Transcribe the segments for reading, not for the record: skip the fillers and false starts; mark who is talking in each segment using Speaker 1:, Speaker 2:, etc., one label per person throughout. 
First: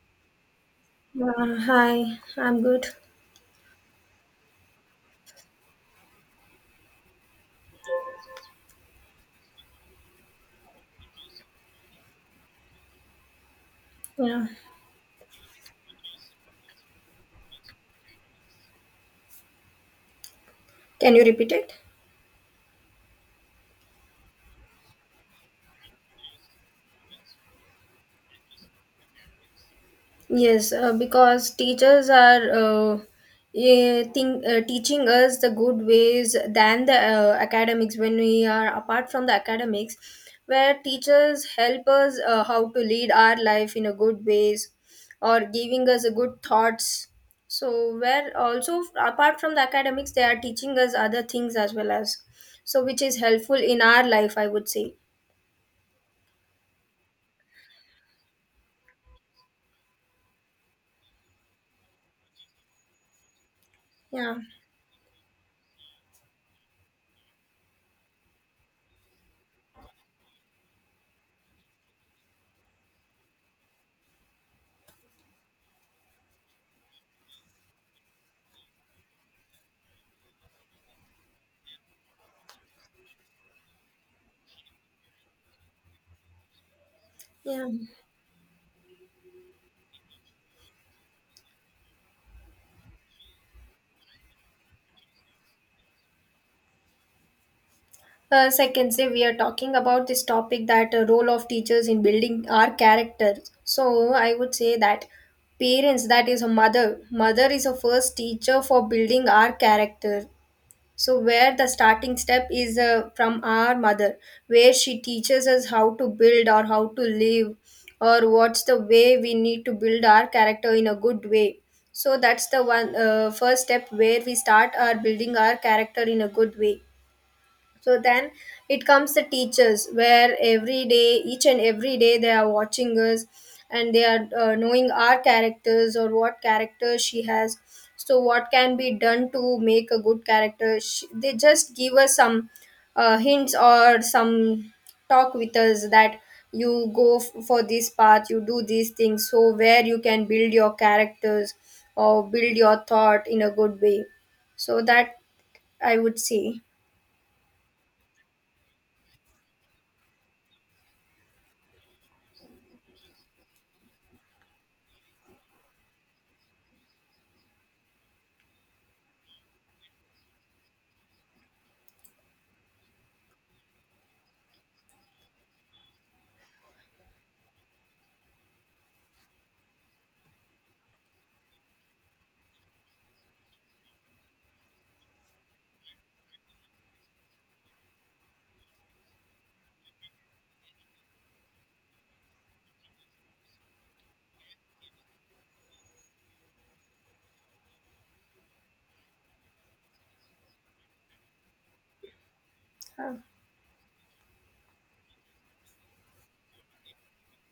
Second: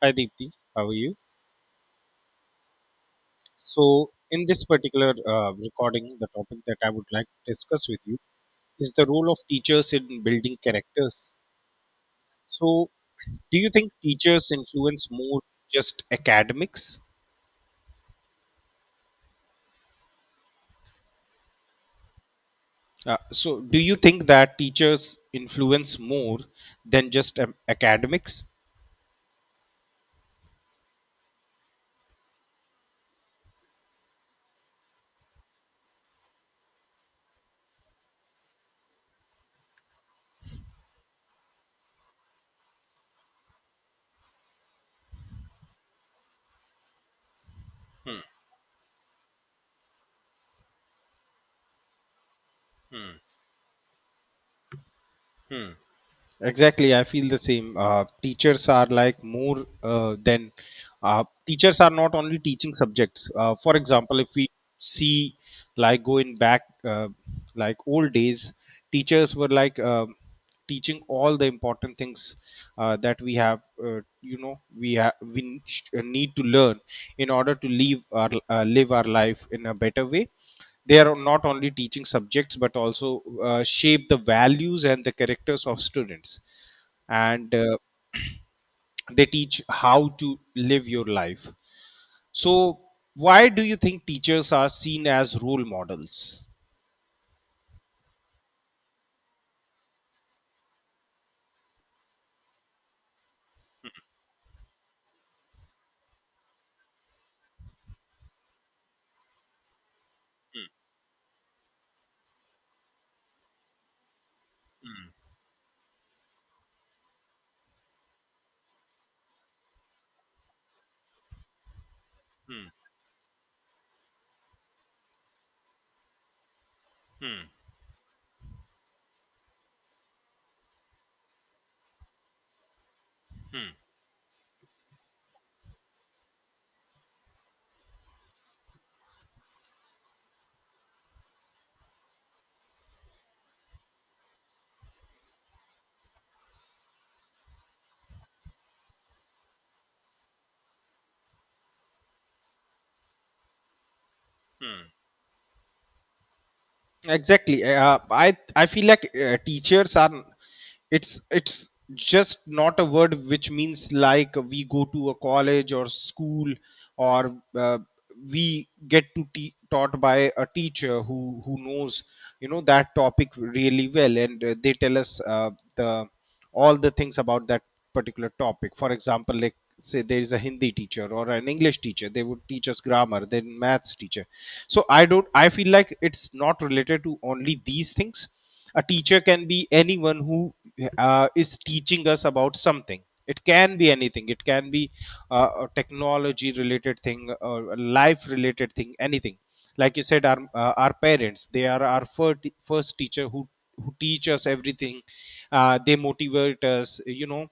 Speaker 1: Hi Deepti, how are you?
Speaker 2: Hi, I'm good.
Speaker 1: So, in this particular recording, the topic that I would like to discuss with you is the role of teachers in building characters. So, do you think
Speaker 2: Yeah.
Speaker 1: teachers influence more just academics?
Speaker 2: Can you repeat it?
Speaker 1: So, do you think that teachers influence more than just academics?
Speaker 2: Yes, because teachers are teaching us the good ways than the academics. When we are apart from the academics, where teachers help us how to lead our life in a good ways or giving us a good thoughts. So,
Speaker 1: Hmm,
Speaker 2: where also apart from the academics, they are teaching us other things as well as so which
Speaker 1: hmm,
Speaker 2: is helpful in our life, I would say.
Speaker 1: hmm. Exactly, I feel the same. Teachers are like more than teachers are not only teaching subjects. For example, if
Speaker 2: Yeah.
Speaker 1: we see like going back like old days, teachers were like teaching all the important things that we have. You know, we need to learn in order to live our life in a better way. They are not only teaching subjects but also shape the values and the characters of students and
Speaker 2: Yeah.
Speaker 1: They teach how to live your life. So why do you think teachers are seen as role models?
Speaker 2: As I can say, we are talking about this topic that role of teachers in building our character. So I would say that parents, that is a mother, mother is a first teacher for building our character. So where the starting step is from our mother, where she
Speaker 1: Hmm,
Speaker 2: teaches us how to build or how to live, or what's the way we need to build our character in a good way. So that's the
Speaker 1: hmm,
Speaker 2: one first step where we start our building our character in a good way. So then it comes the teachers where every day, each and every day, they are watching us
Speaker 1: hmm, hmm, hmm,
Speaker 2: and they are knowing our characters or what character she has. So, what can be done to make a good character? Sh They just give us some hints or some talk with us that you go for this path, you do these things. So, where you can build your characters or build your thought in a good way. So,
Speaker 1: hmm.
Speaker 2: that I would say.
Speaker 1: Exactly, I feel like teachers are it's just not a word which means like we go to a college or school or we get to taught by a teacher who knows, you know, that topic really well, and they tell us the all the things about that particular topic. For example, like, say there is a Hindi teacher or an English teacher, they would teach us grammar, then maths teacher. So I feel like it's not related to only these things. A teacher can be anyone who is teaching us about something. It can be anything. It can be a technology related thing or a life related thing, anything. Like you said, our parents, they are our first
Speaker 2: uh,
Speaker 1: teacher who teach us everything. They motivate us, you know,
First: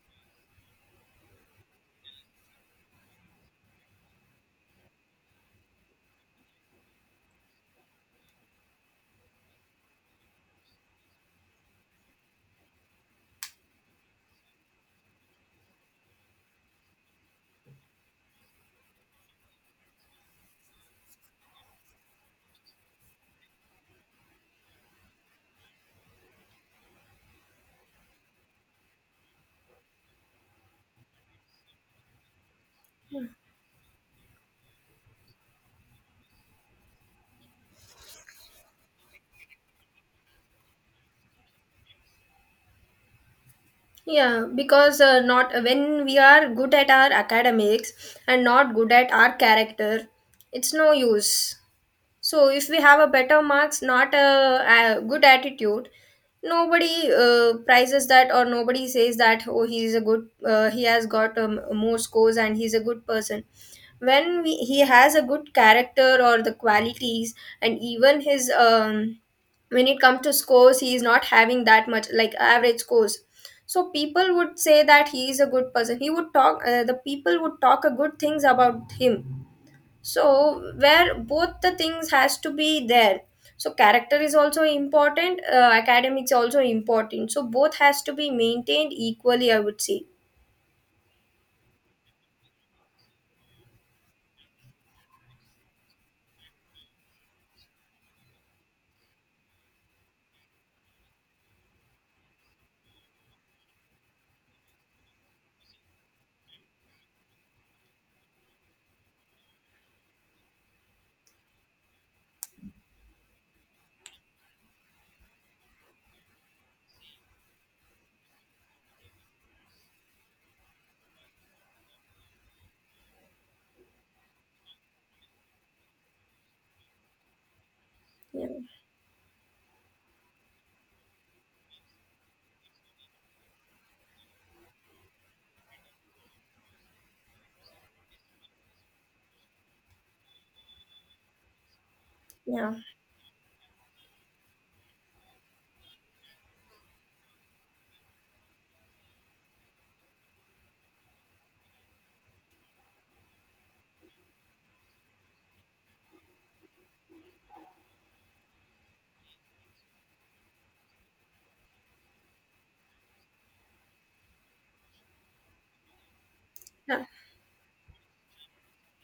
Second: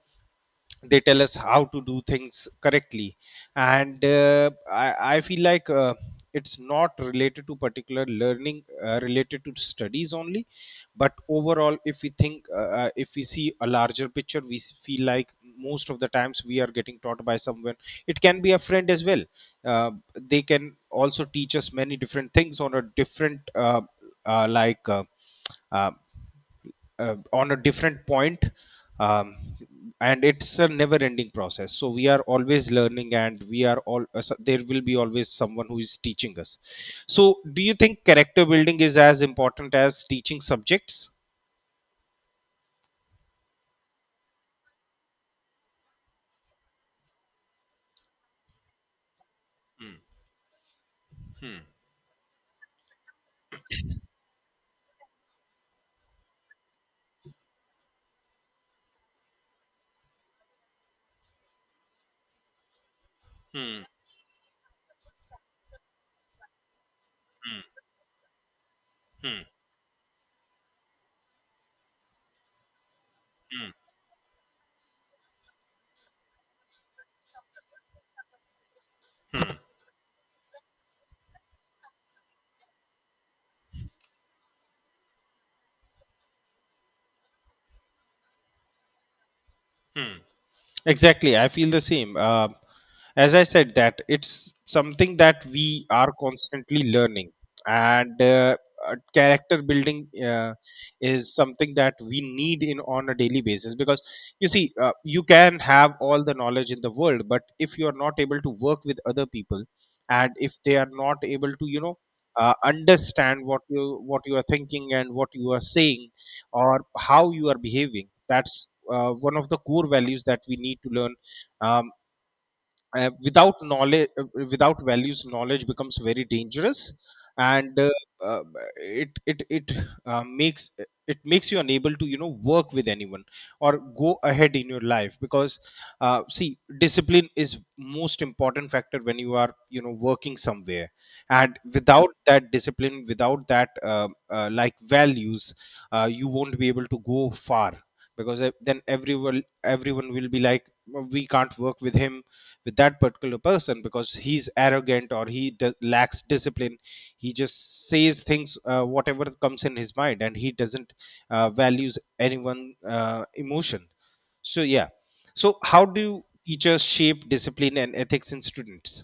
Speaker 1: they tell us how to do things correctly. And I feel like it's not related to particular learning related to studies only, but overall, if we think, if we see a larger picture, we feel like most of the times we are getting taught by someone. It can be a friend as well. uh, they can also teach us many different things on a different uh, like uh, uh, on a different point. um, and it's a never ending process, so we are always learning and we are all so there will be always someone who is teaching us. So do you think character building is as important as teaching subjects?
Speaker 2: Yeah, because not when we are good at our academics and not good at our character, it's no use. So if we have a better marks, not a good attitude, nobody prizes that, or nobody says that oh he is a good he has got more scores and he's a good person.
Speaker 1: Hmm.
Speaker 2: When we, he has a good character or the qualities,
Speaker 1: Hmm.
Speaker 2: and even his
Speaker 1: Hmm.
Speaker 2: when it comes to scores he is not having that much, like average scores, so people would say that he is a good person, he would talk the people would talk a good things about
Speaker 1: Hmm.
Speaker 2: him.
Speaker 1: Hmm.
Speaker 2: So where both the things has to be there, so character is also important, academics also important, so both has to be maintained equally, I would say.
Speaker 1: Hmm. Exactly, I feel the same. As I said, that it's something that we are constantly learning, and character building is something that we need in on a daily basis. Because you see, you can have all the knowledge in the world, but if you are not able to work with other people, and if they are not able to, you know, understand what you are thinking and what you are saying, or how you are behaving. That's one of the core values that we need to learn. um, Without knowledge, without values, knowledge becomes very dangerous. And uh,
Speaker 2: Yeah.
Speaker 1: it it it uh, makes it makes you unable to, you know, work with anyone or go ahead in your life. Because see, discipline is most important factor when you are, you know, working somewhere. And without that
Speaker 2: Yeah.
Speaker 1: discipline, without that like values, you won't be able to go far. Because then everyone, everyone will be like, "Well, we can't work with him, with that particular person because he's arrogant or he lacks discipline. He just says things, whatever comes in his mind, and he doesn't values anyone, emotion." So yeah, so how do teachers shape discipline and ethics in students?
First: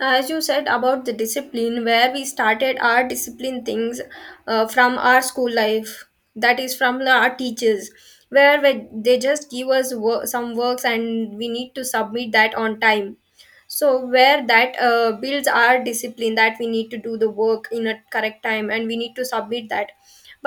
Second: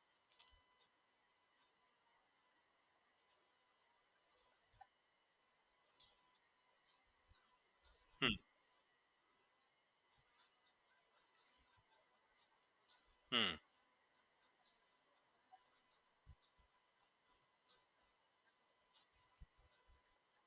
Speaker 2: As you said about the discipline, where we started our discipline things from our school life, that is from our teachers, where they just give us some works and we need to submit that on time.
Speaker 1: Hmm, hmm,
Speaker 2: So where that builds our discipline, that we need to do the work in a correct time and we need to submit that.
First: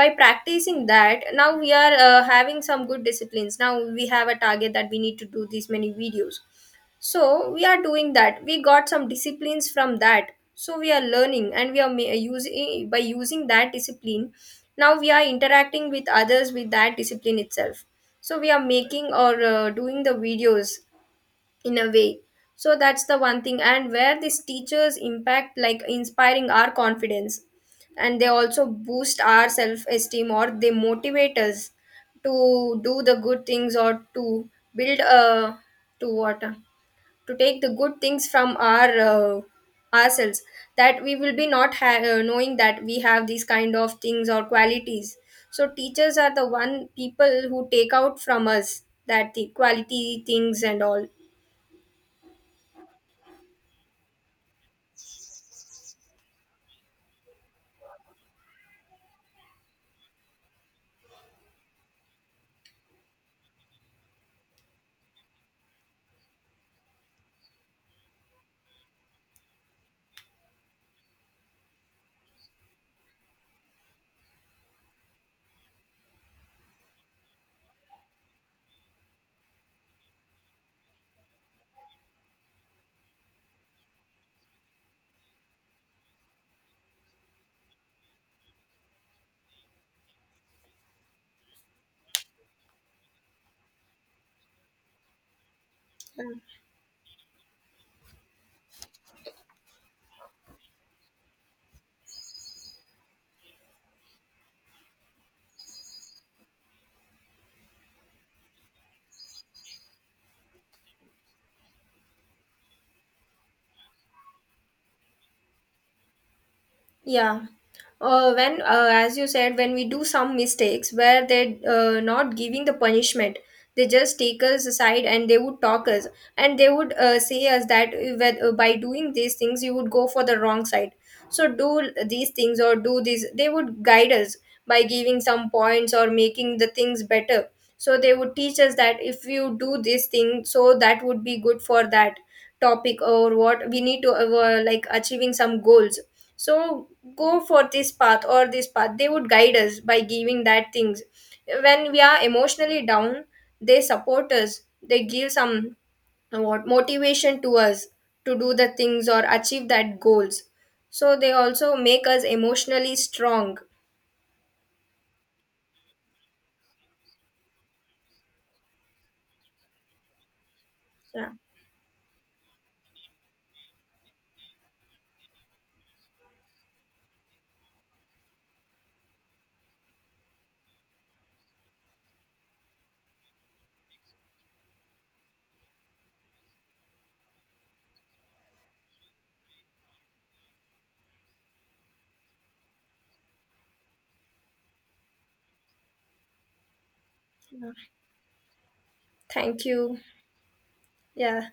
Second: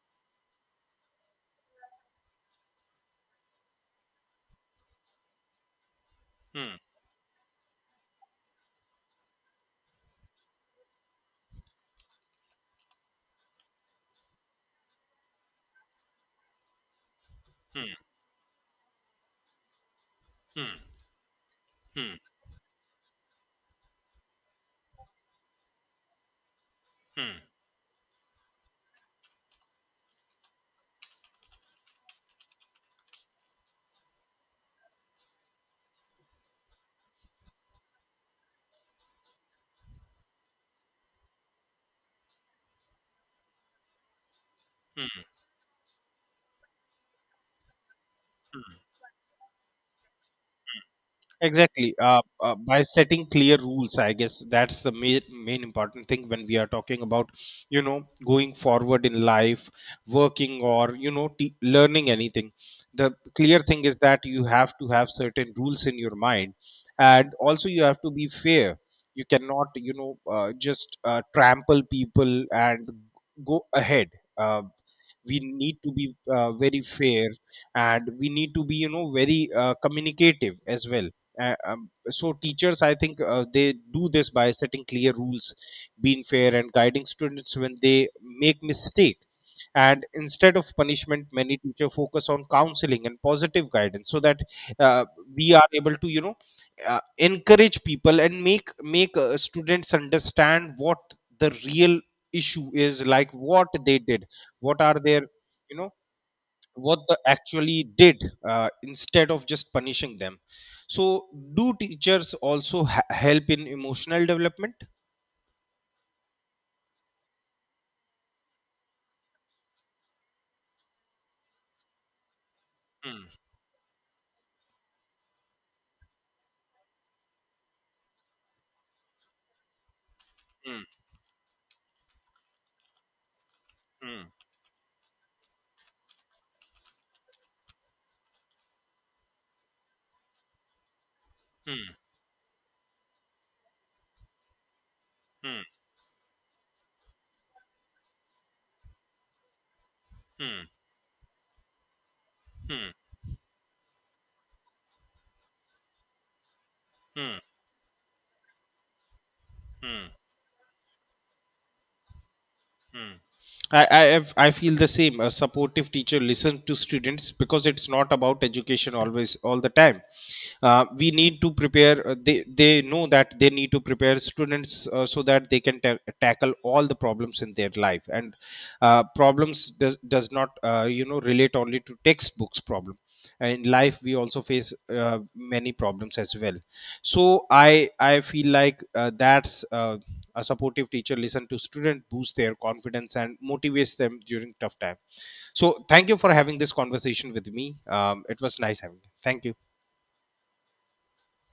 Speaker 2: By practicing that now we are having some good disciplines. Now we have a target that we need to do these many videos,
Speaker 1: hmm,
Speaker 2: so we are doing that, we got some disciplines from that, so we are learning and we are using, by using that discipline now we are interacting with others with that discipline itself.
Speaker 1: hmm,
Speaker 2: So we are making or doing the videos
Speaker 1: hmm,
Speaker 2: in a
Speaker 1: hmm,
Speaker 2: way. So that's the one thing, and where these teachers impact like inspiring our confidence,
Speaker 1: hmm.
Speaker 2: and they also boost our self esteem or they motivate us to do the good things, or to build a, to what to take the good things from our ourselves, that we will be not knowing that we have these kind of things or qualities. So teachers are the one people who take out from us that the quality things and all.
Speaker 1: Exactly. By setting clear rules, I guess that's the main, main important thing when we are talking about, you know, going forward in life, working, or, you know, learning anything. The clear thing is that you have to have certain rules in your mind. And also, you have to be fair. You cannot, you know, just trample people and go ahead. Uh, we need to be very fair, and we need to be, you know, very communicative as well. uh, um, so teachers, I think, they do this by setting clear rules, being fair, and guiding students when they make mistake. And instead of punishment, many teacher focus on counseling and positive guidance so that uh, we are able to, you know, encourage people and make students understand what the real issue is, like what they did, what are their, you know, what they actually did, instead of just punishing them. So do teachers also help in emotional development?
Speaker 2: Yeah. When, as you said, when we do some mistakes where they're not giving the
Speaker 1: Hmm.
Speaker 2: punishment, they just take us aside and they would talk us, and they would say us that by doing these things you would go for the wrong
Speaker 1: Hmm.
Speaker 2: side. So do these things or do this. They would guide
Speaker 1: Hmm.
Speaker 2: us by giving some points or making the things better. So they would teach us that if you do this thing, so that would be good for that topic, or what we need to like achieving
Speaker 1: Hmm.
Speaker 2: some
Speaker 1: Hmm.
Speaker 2: goals, so go for this path or this path, they would guide us by giving
Speaker 1: Hmm.
Speaker 2: that things. When we are emotionally
Speaker 1: Hmm.
Speaker 2: down they support us, they give some what
Speaker 1: Hmm.
Speaker 2: motivation to us to do the things or achieve that
Speaker 1: Hmm.
Speaker 2: goals, so they also make us emotionally
Speaker 1: Hmm.
Speaker 2: strong.
Speaker 1: I I feel the same. A supportive teacher listens to students because it's not about education always all the time. We
Speaker 2: Yeah.
Speaker 1: need to prepare. They know that they need to prepare students so that they can tackle all the problems in their life. And problems does not, you know, relate only to textbooks problem. In life, we also face many problems as well. So I feel like that's a supportive teacher listens to student, boosts their confidence, and motivates them during tough time. So thank you for having this conversation with
Speaker 2: Yeah.
Speaker 1: me. It was nice having you. Thank you.
Speaker 2: Thank you. Yeah.